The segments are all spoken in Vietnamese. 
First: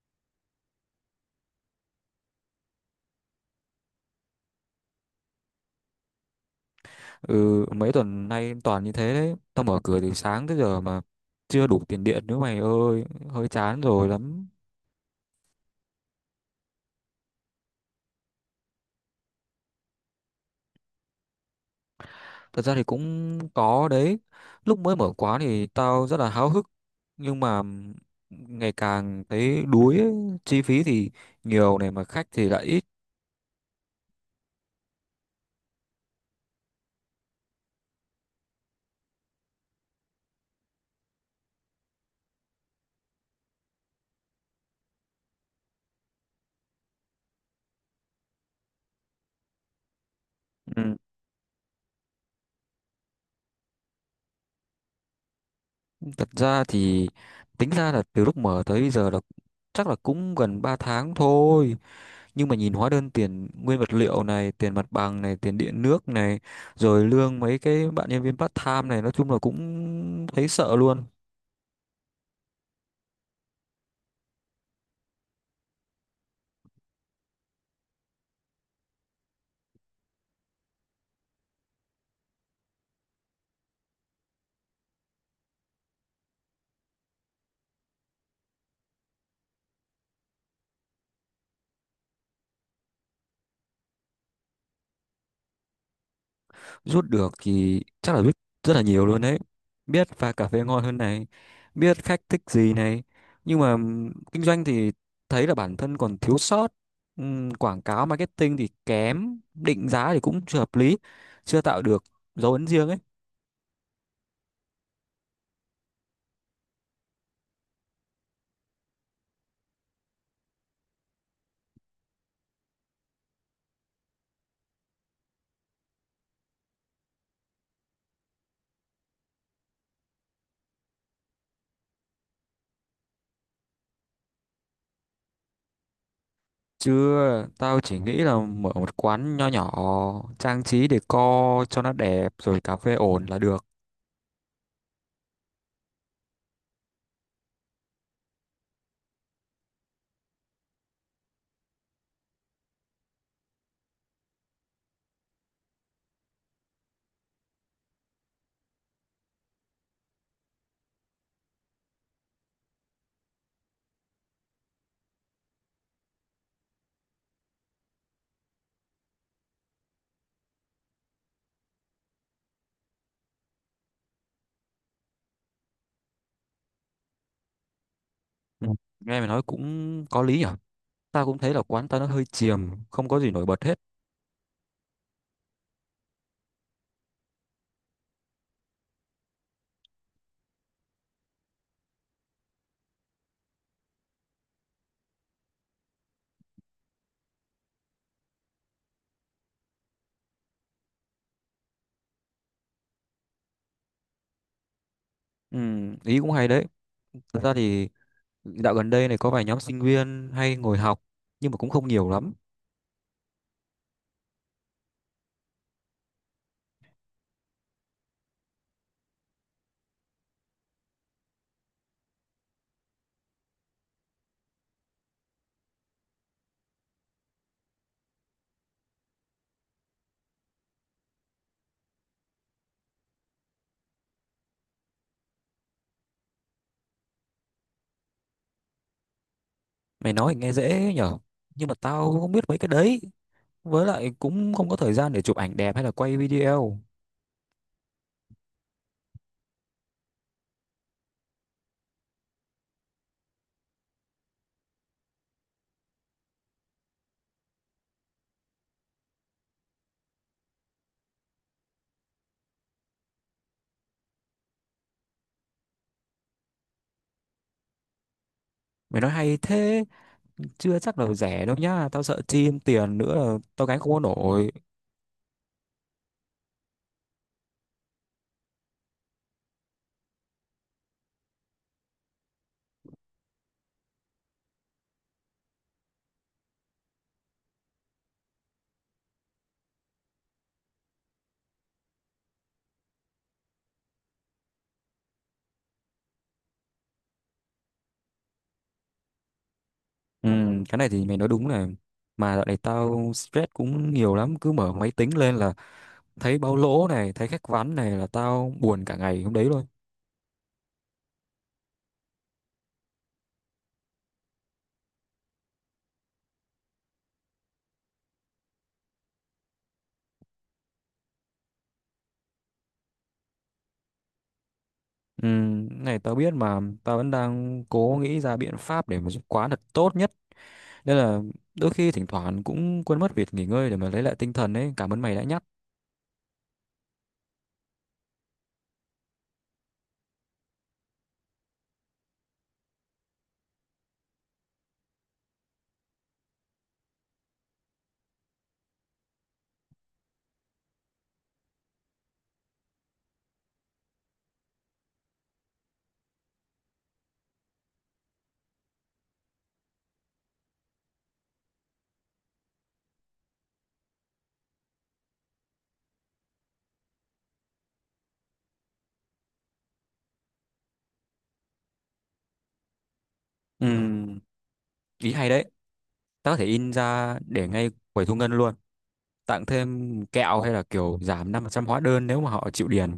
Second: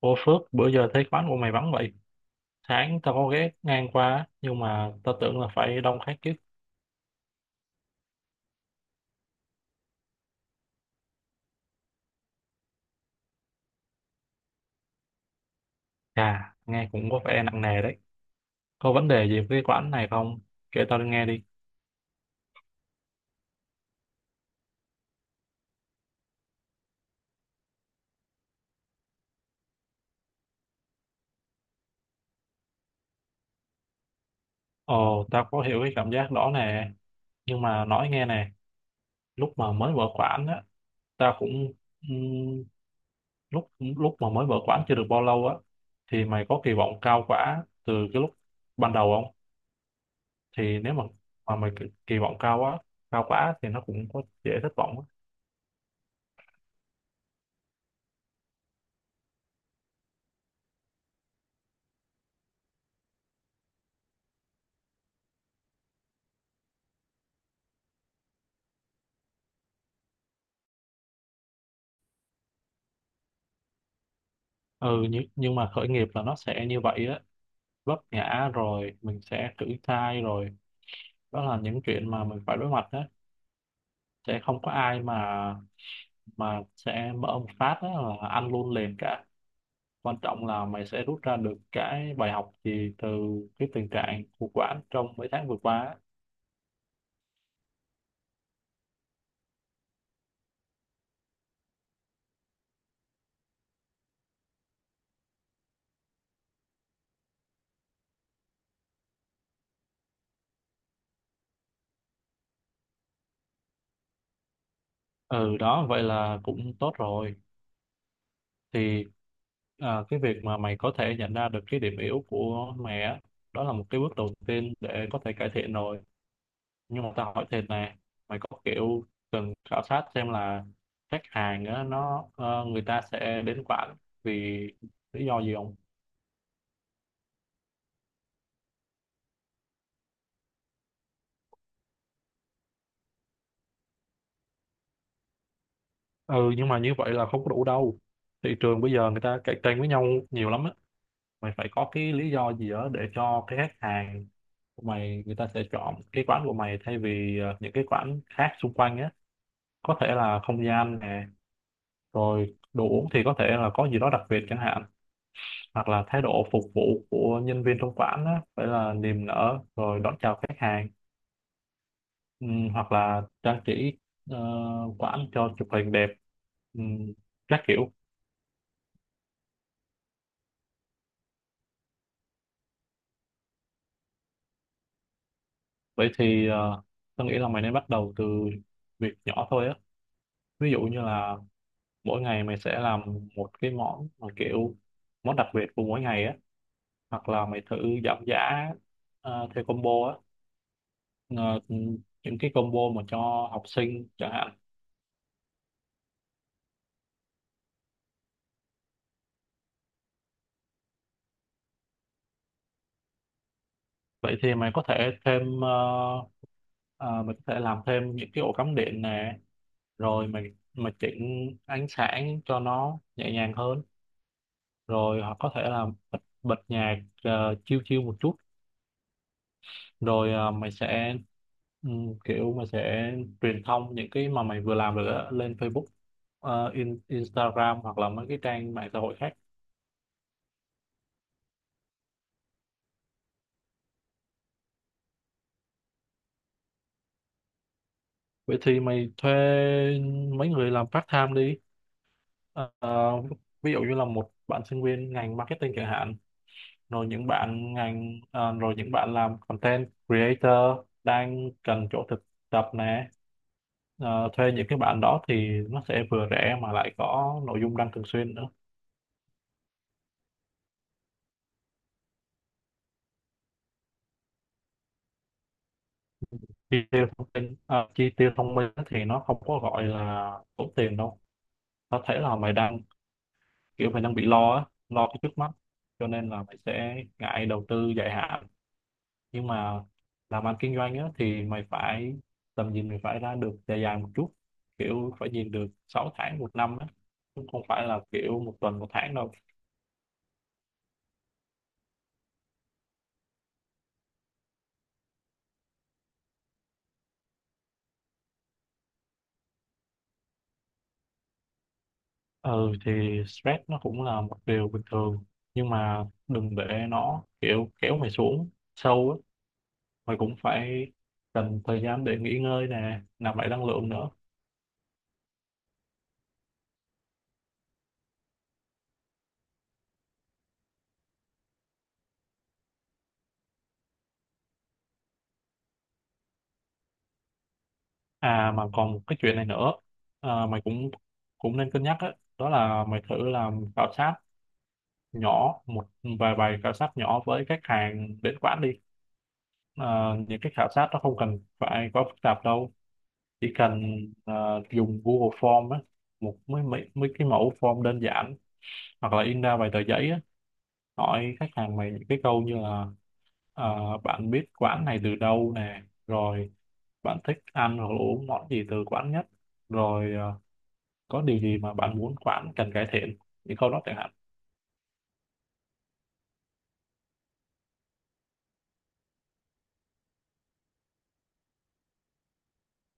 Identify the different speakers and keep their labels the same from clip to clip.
Speaker 1: Ô Phước, bữa giờ thấy quán của mày vắng vậy. Sáng tao có ghé ngang qua, á, nhưng mà tao tưởng là phải đông khách chứ.
Speaker 2: Ừ, mấy tuần nay toàn như thế đấy. Tao mở cửa từ sáng tới giờ mà chưa đủ tiền điện nữa mày ơi, hơi chán rồi lắm.
Speaker 1: Chà, nghe cũng có vẻ nặng nề đấy. Có vấn đề gì với cái quán này không? Kể tao nghe đi.
Speaker 2: Thật ra thì cũng có đấy. Lúc mới mở quán thì tao rất là háo hức, nhưng mà ngày càng thấy đuối ấy. Chi phí thì nhiều này mà khách thì lại ít.
Speaker 1: Ồ, tao có hiểu cái cảm giác đó nè. Nhưng mà nói nghe nè, lúc mà mới mở quán á, tao cũng... ừm, lúc lúc mà mới mở quán chưa được bao lâu á, thì mày có kỳ vọng cao quá từ cái lúc ban đầu không? Thì nếu
Speaker 2: Ừ.
Speaker 1: mà mày kỳ kỳ vọng cao quá, thì nó cũng có dễ thất vọng á.
Speaker 2: Thật ra thì tính ra là từ lúc mở tới bây giờ là chắc là cũng gần 3 tháng thôi. Nhưng mà nhìn hóa đơn tiền nguyên vật liệu này, tiền mặt bằng này, tiền điện nước này, rồi lương mấy cái bạn nhân viên part time này, nói chung là cũng thấy sợ luôn.
Speaker 1: Ừ nhưng mà khởi nghiệp là nó sẽ như vậy á, vấp ngã rồi mình sẽ thử thai rồi, đó là những chuyện mà mình phải đối mặt á, sẽ không có ai mà sẽ mở một phát á là ăn luôn liền cả. Quan trọng là mày sẽ rút ra được cái bài học gì từ cái tình trạng khủng hoảng trong mấy tháng vừa qua á.
Speaker 2: Rút được thì chắc là rút rất là nhiều luôn đấy. Biết pha cà phê ngon hơn này, biết khách thích gì này, nhưng mà kinh doanh thì thấy là bản thân còn thiếu sót. Quảng cáo marketing thì kém, định giá thì cũng chưa hợp lý, chưa tạo được dấu ấn riêng ấy.
Speaker 1: Ừ đó, vậy là cũng tốt rồi. Thì cái việc mà mày có thể nhận ra được cái điểm yếu của mày á, đó là một cái bước đầu tiên để có thể cải thiện rồi. Nhưng mà tao hỏi thêm nè, mày có kiểu cần khảo sát xem là khách hàng á, nó người ta sẽ đến quán vì lý do gì không?
Speaker 2: Chưa, tao chỉ nghĩ là mở một quán nho nhỏ, trang trí decor cho nó đẹp rồi cà phê ổn là được.
Speaker 1: Ừ, nhưng mà như vậy là không có đủ đâu. Thị trường bây giờ người ta cạnh tranh với nhau nhiều lắm á, mày phải có cái lý do gì đó để cho cái khách hàng của mày người ta sẽ chọn cái quán của mày thay vì những cái quán khác xung quanh á. Có thể là không gian nè, rồi đồ uống thì có thể là có gì đó đặc biệt chẳng hạn, hoặc là thái độ phục vụ của nhân viên trong quán á, phải là niềm nở rồi đón chào khách hàng. Hoặc là trang trí ờ, quán cho chụp hình đẹp. Ừm, các kiểu.
Speaker 2: Ừ. Nghe mày nói cũng có lý nhở. Tao cũng thấy là quán tao nó hơi chìm, không có gì nổi bật hết.
Speaker 1: Vậy thì tôi nghĩ là mày nên bắt đầu từ việc nhỏ thôi á, ví dụ như là mỗi ngày mày sẽ làm một cái món mà kiểu món đặc biệt của mỗi ngày á, hoặc là mày thử giảm giá theo combo á. Ờ, những cái combo mà cho học sinh chẳng hạn.
Speaker 2: Ừ, ý cũng hay đấy. Thật ra thì dạo gần đây này có vài nhóm sinh viên hay ngồi học, nhưng mà cũng không nhiều lắm.
Speaker 1: Vậy thì mày có thể thêm mình có thể làm thêm những cái ổ cắm điện nè, rồi mình chỉnh ánh sáng cho nó nhẹ nhàng hơn, rồi hoặc có thể là bật nhạc chill chill một chút, rồi mày sẽ kiểu mày sẽ truyền thông những cái mà mày vừa làm được á lên Facebook, Instagram hoặc là mấy cái trang mạng xã hội khác.
Speaker 2: Mày nói thì nghe dễ nhở. Nhưng mà tao cũng không biết mấy cái đấy. Với lại cũng không có thời gian để chụp ảnh đẹp hay là quay video.
Speaker 1: Vậy thì mày thuê mấy người làm part time đi. Ờ, ví dụ như là một bạn sinh viên ngành marketing chẳng hạn, rồi những bạn làm content creator đang cần chỗ thực tập nè. Ờ, thuê những cái bạn đó thì nó sẽ vừa rẻ mà lại có nội dung đăng thường xuyên nữa.
Speaker 2: Mày nói hay thế. Chưa chắc là rẻ đâu nhá, tao sợ chim tiền nữa là tao gánh không có nổi.
Speaker 1: Chi tiêu thông minh thì nó không có gọi là tốn tiền đâu. Có thể là mày đang kiểu mày đang bị lo á, lo cái trước mắt, cho nên là mày sẽ ngại đầu tư dài hạn. Nhưng mà làm ăn kinh doanh á, thì mày phải, tầm nhìn mày phải ra được dài dài một chút, kiểu phải nhìn được 6 tháng một năm á, chứ không phải là kiểu một tuần một tháng đâu.
Speaker 2: Ừ, cái này thì mày nói đúng này. Mà dạo này tao stress cũng nhiều lắm, cứ mở máy tính lên là thấy báo lỗ này, thấy khách ván này là tao buồn cả ngày hôm đấy luôn.
Speaker 1: Ừ thì stress nó cũng là một điều bình thường, nhưng mà đừng để nó kiểu kéo mày xuống sâu á. Mày cũng phải cần thời gian để nghỉ ngơi nè, nạp lại năng lượng nữa.
Speaker 2: Ừ, cái này tao biết mà tao vẫn đang cố nghĩ ra biện pháp để mà giúp quán thật tốt nhất, nên là đôi khi thỉnh thoảng cũng quên mất việc nghỉ ngơi để mà lấy lại tinh thần ấy. Cảm ơn mày đã nhắc.
Speaker 1: À mà còn một cái chuyện này nữa, mày cũng cũng nên cân nhắc á, đó là mày thử làm khảo sát nhỏ một vài bài khảo sát nhỏ với khách hàng đến quán đi. Ờ, những cái khảo sát nó không cần phải quá phức tạp đâu, chỉ cần dùng Google Form á, một mấy, mấy mấy cái mẫu form đơn giản, hoặc là in ra vài tờ giấy á, hỏi khách hàng mày những cái câu như là bạn biết quán này từ đâu nè, rồi bạn thích ăn hoặc là uống món gì từ quán nhất, rồi có điều gì mà bạn muốn quán cần cải thiện, những
Speaker 2: Ừ,
Speaker 1: câu đó chẳng hạn.
Speaker 2: ý hay đấy. Tao có thể in ra để ngay quầy thu ngân luôn, tặng thêm kẹo hay là kiểu giảm 5% hóa đơn nếu mà họ chịu điền.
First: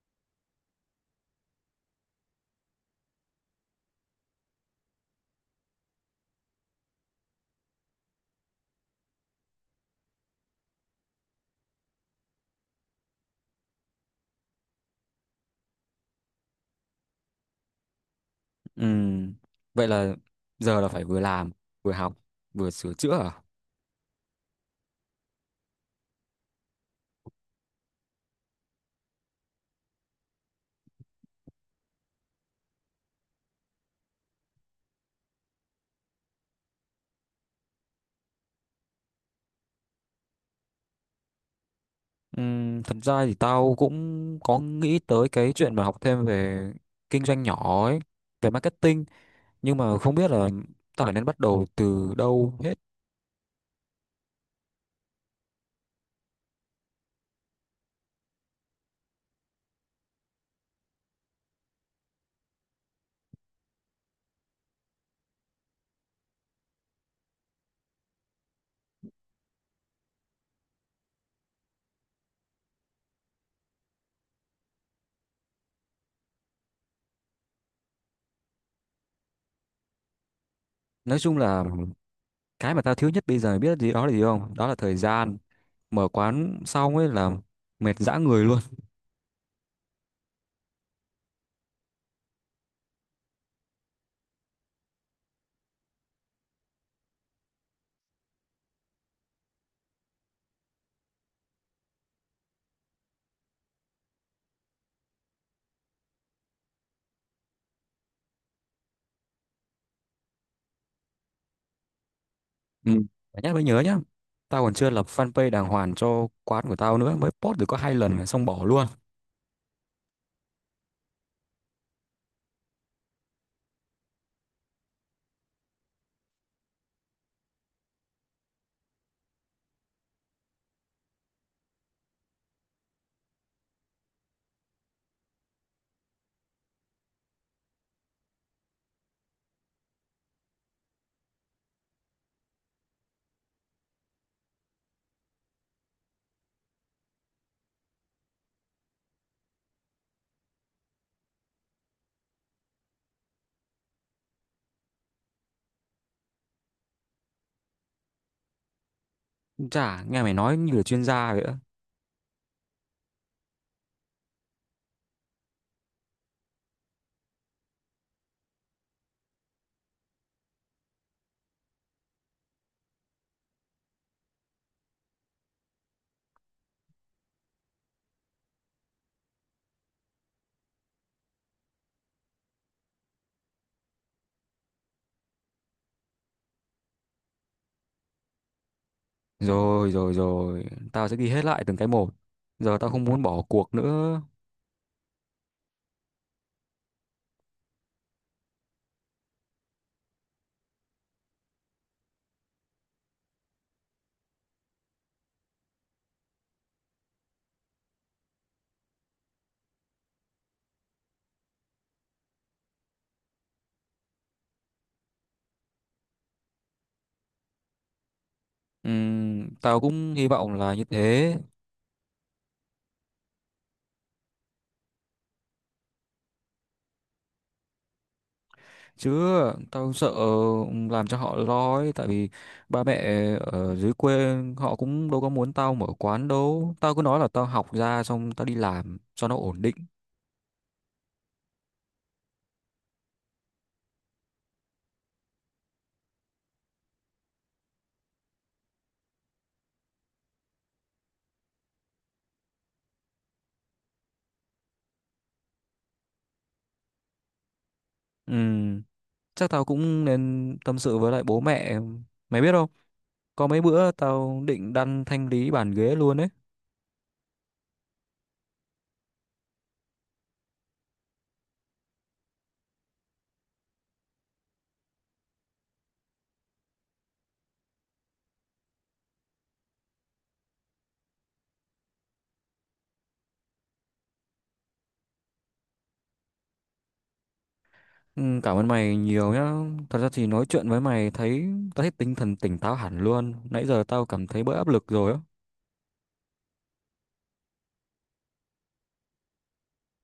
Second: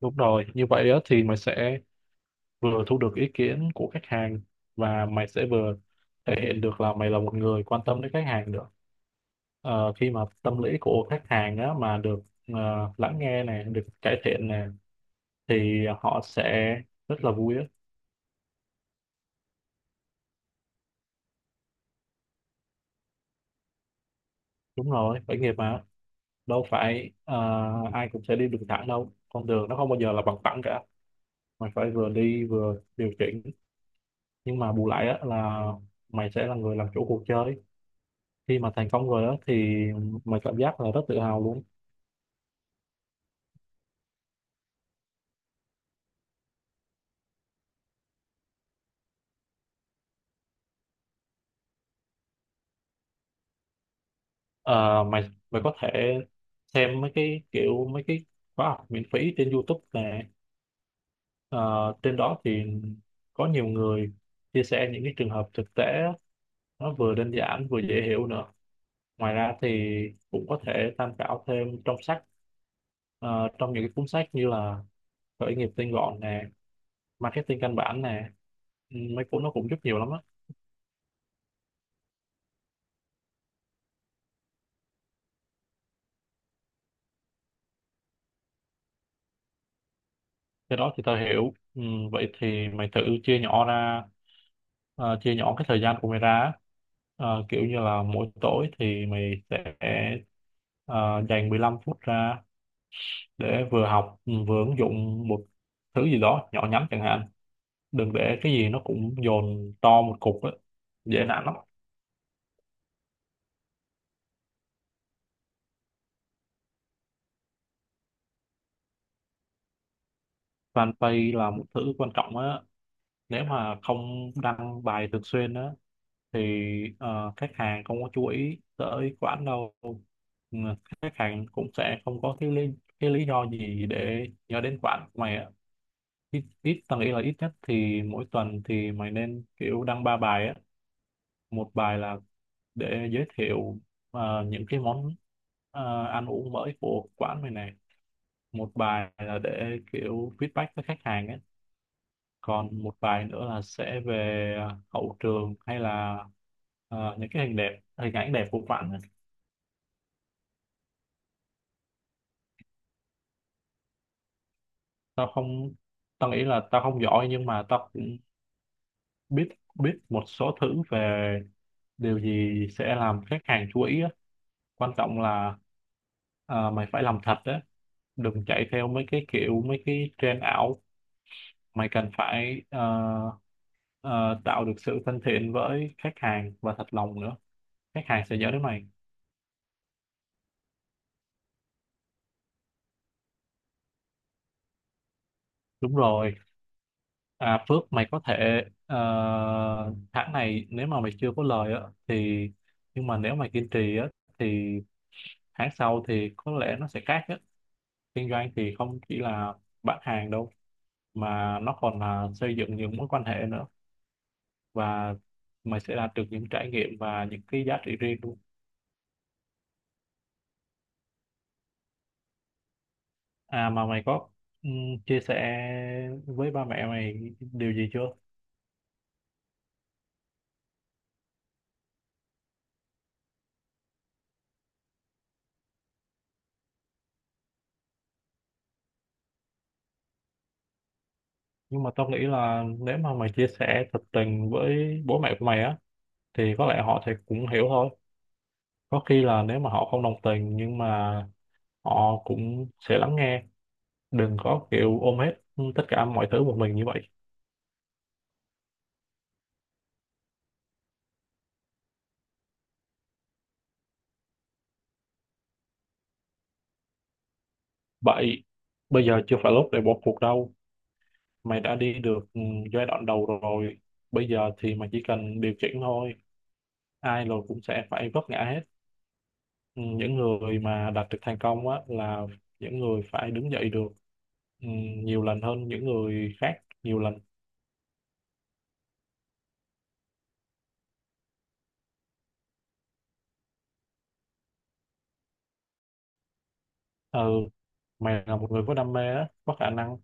Speaker 1: Đúng rồi, như vậy á thì mày sẽ vừa thu được ý kiến của khách hàng, và mày sẽ vừa thể hiện được là mày là một người quan tâm đến khách hàng nữa. Khi mà tâm lý của khách hàng á, mà được lắng nghe này, được cải thiện này, thì họ sẽ rất là vui á.
Speaker 2: Ừm, Vậy là giờ là phải vừa làm, vừa học, vừa sửa chữa à?
Speaker 1: Đúng rồi, khởi nghiệp mà đâu phải ai cũng sẽ đi đường thẳng đâu, con đường nó không bao giờ là bằng phẳng cả, mày phải vừa đi vừa điều chỉnh. Nhưng mà bù lại á, là mày sẽ là người làm chủ cuộc chơi, khi mà thành công rồi á thì mày cảm giác là rất tự hào luôn.
Speaker 2: Thật ra thì tao cũng có nghĩ tới cái chuyện mà học thêm về kinh doanh nhỏ ấy, về marketing, nhưng mà không biết là tao phải nên bắt đầu từ đâu hết.
Speaker 1: Ờ, mày mày có thể xem mấy cái khóa học miễn phí trên YouTube nè. Ờ, Trên đó thì có nhiều người chia sẻ những cái trường hợp thực tế, nó vừa đơn giản vừa dễ hiểu nữa. Ngoài ra thì cũng có thể tham khảo thêm trong sách, trong những cái cuốn sách như là khởi nghiệp tinh gọn nè, marketing căn bản nè. Ừ, mấy cuốn nó cũng giúp nhiều lắm á.
Speaker 2: Nói chung là cái mà tao thiếu nhất bây giờ biết gì đó là gì không? Đó là thời gian. Mở quán xong ấy là mệt dã người luôn.
Speaker 1: Cái đó thì tao hiểu. Ừ, vậy thì mày thử chia nhỏ ra, chia nhỏ cái thời gian của mày ra á. Ờ, kiểu như là mỗi tối thì mày sẽ ờ, dành 15 phút ra để vừa học, vừa ứng dụng một thứ gì đó nhỏ nhắn chẳng hạn. Đừng để cái gì nó cũng dồn to một cục á, dễ nản lắm.
Speaker 2: Ừ. Phải nhắc mới nhớ nhá. Tao còn chưa lập fanpage đàng hoàng cho quán của tao nữa. Mới post được có 2 lần mà xong bỏ luôn.
Speaker 1: Fanpage là một thứ quan trọng á, nếu mà không đăng bài thường xuyên á thì khách hàng không có chú ý tới quán đâu. Ừ, khách hàng cũng sẽ không có cái lý do gì để nhớ đến quán của mày ạ. Ít ít tầng Ý là ít nhất thì mỗi tuần thì mày nên kiểu đăng ba bài á. Một bài là để giới thiệu những cái món ăn uống mới của quán mày này, một bài là để kiểu feedback với khách hàng á, còn một bài nữa là sẽ về hậu trường hay là những cái hình ảnh đẹp của bạn ấy.
Speaker 2: Chả, nghe mày nói như là chuyên gia vậy á.
Speaker 1: Tao không, tao nghĩ là tao không giỏi, nhưng mà tao cũng biết biết một số thứ về điều gì sẽ làm khách hàng chú ý á. Quan trọng là mày phải làm thật á, đừng chạy theo mấy cái trend ảo. Mày cần phải ờ, tạo được sự thân thiện với khách hàng và thật lòng nữa, khách hàng sẽ nhớ đến mày.
Speaker 2: Rồi rồi rồi. Tao sẽ ghi hết lại từng cái một. Giờ tao không muốn bỏ cuộc nữa.
Speaker 1: Đúng rồi. À, Phước, mày có thể tháng này nếu mà mày chưa có lời á thì, nhưng mà nếu mày kiên trì á thì tháng sau thì có lẽ nó sẽ khác á. Kinh doanh thì không chỉ là bán hàng đâu, mà nó còn là xây dựng những mối quan hệ nữa, và mày sẽ đạt được những trải nghiệm và những cái giá trị riêng luôn.
Speaker 2: Tao cũng hy vọng là như thế.
Speaker 1: À mà mày có chia sẻ với ba mẹ mày điều gì chưa?
Speaker 2: Chứ tao sợ làm cho họ lo ấy. Tại vì ba mẹ ở dưới quê họ cũng đâu có muốn tao mở quán đâu. Tao cứ nói là tao học ra xong tao đi làm cho nó ổn định.
Speaker 1: Nhưng mà tao nghĩ là nếu mà mày chia sẻ thật tình với bố mẹ của mày á thì có lẽ họ sẽ cũng hiểu thôi, có khi là nếu mà họ không đồng tình nhưng mà họ cũng sẽ lắng nghe, đừng có kiểu ôm hết tất cả mọi thứ một mình như vậy.
Speaker 2: Ừ. Chắc tao cũng nên tâm sự với lại bố mẹ. Mày biết không? Có mấy bữa tao định đăn thanh lý bàn ghế luôn ấy.
Speaker 1: Vậy bây giờ chưa phải lúc để bỏ cuộc đâu, mày đã đi được giai đoạn đầu rồi, bây giờ thì mày chỉ cần điều chỉnh thôi, ai rồi cũng sẽ phải vấp ngã hết. Ừ, những người mà đạt được thành công á là những người phải đứng dậy được, ừ, nhiều lần hơn những người khác, nhiều lần.
Speaker 2: Ừ, cảm ơn mày nhiều nhá. Thật ra thì nói chuyện với mày thấy tao thấy tinh thần tỉnh táo hẳn luôn. Nãy giờ tao cảm thấy bớt áp lực rồi á.
Speaker 1: Ừ, mày là một người có đam mê á, có khả năng,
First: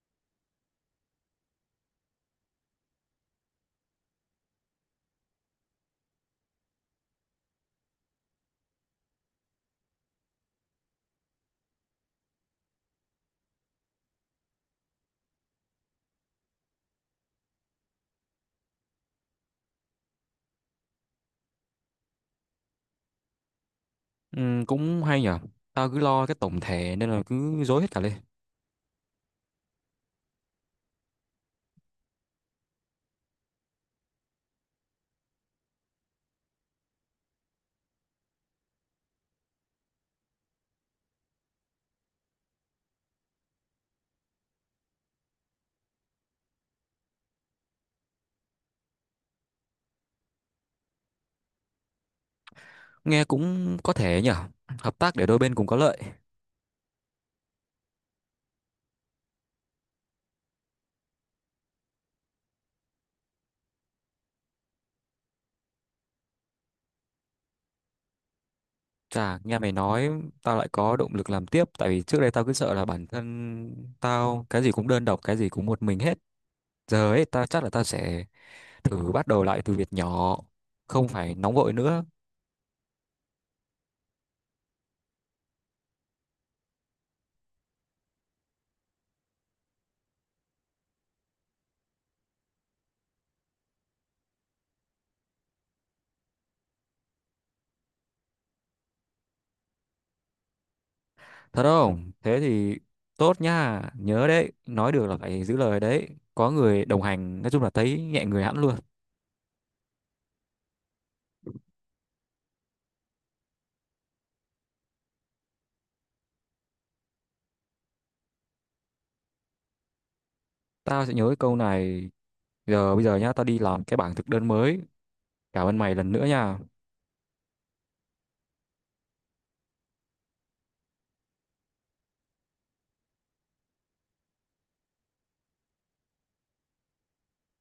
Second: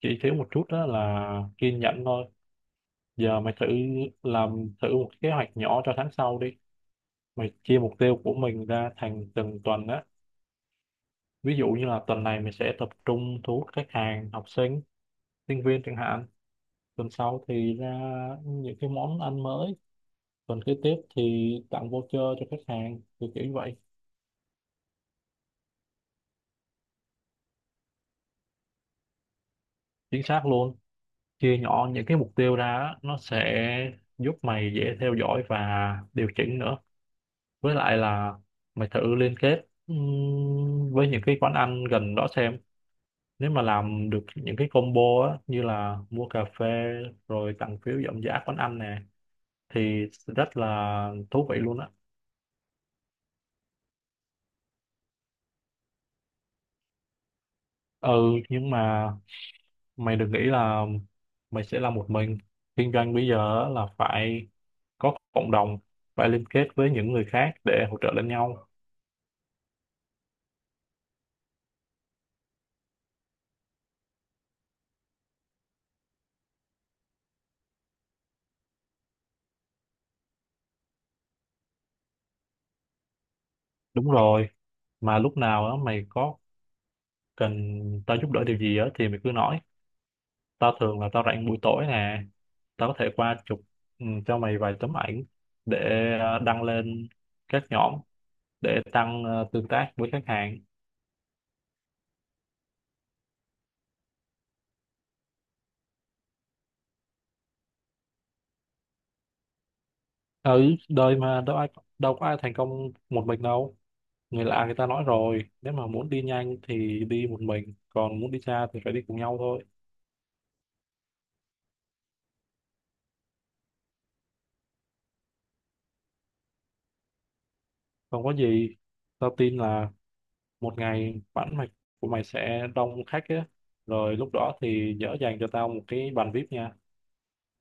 Speaker 1: chỉ thiếu một chút đó là kiên nhẫn thôi. Giờ mày thử làm thử một kế hoạch nhỏ cho tháng sau đi, mày chia mục tiêu của mình ra thành từng tuần á, ví dụ như là tuần này mày sẽ tập trung thu hút khách hàng học sinh sinh viên chẳng hạn, tuần sau thì ra những cái món ăn mới, tuần kế tiếp thì tặng voucher cho khách hàng kiểu kiểu như vậy.
Speaker 2: Ừ, cũng hay nhở. Tao cứ lo cái tổng thể nên là cứ rối hết cả lên.
Speaker 1: Chính xác luôn, chia nhỏ những cái mục tiêu ra á, nó sẽ giúp mày dễ theo dõi và điều chỉnh nữa. Với lại là mày thử liên kết với những cái quán ăn gần đó xem, nếu mà làm được những cái combo á như là mua cà phê rồi tặng phiếu giảm giá quán ăn nè thì rất là thú vị luôn á.
Speaker 2: Nghe cũng có thể nhở. Hợp tác để đôi bên cùng có lợi.
Speaker 1: Ừ, nhưng mà mày đừng nghĩ là mày sẽ làm một mình, kinh doanh bây giờ á là phải có cộng đồng, phải liên kết với những người khác để hỗ trợ lẫn nhau.
Speaker 2: Chà, nghe mày nói tao lại có động lực làm tiếp, tại vì trước đây tao cứ sợ là bản thân tao cái gì cũng đơn độc, cái gì cũng một mình hết. Giờ ấy ta chắc là ta sẽ thử bắt đầu lại từ việc nhỏ, không phải nóng vội nữa.
Speaker 1: Đúng rồi. Mà lúc nào á mày có cần tao giúp đỡ điều gì á thì mày cứ nói, tao thường là tao rảnh buổi tối nè, tao có thể qua chụp cho mày vài tấm ảnh để đăng lên các nhóm để tăng tương tác với khách hàng.
Speaker 2: Thật không? Thế thì tốt nha, nhớ đấy, nói được là phải giữ lời đấy. Có người đồng hành, nói chung là thấy nhẹ người hẳn luôn.
Speaker 1: Ở đời mà đâu có ai thành công một mình đâu, người lạ người ta nói rồi, nếu mà muốn đi nhanh thì đi một mình, còn muốn đi xa thì phải đi cùng nhau thôi.
Speaker 2: Tao sẽ nhớ cái câu này. Giờ bây giờ nhá, tao đi làm cái bảng thực đơn mới. Cảm ơn mày lần nữa nha.
Speaker 1: Không có gì. Tao tin là một ngày bản mạch của mày sẽ đông khách á, rồi lúc đó thì nhớ dành cho tao một cái bàn VIP nha.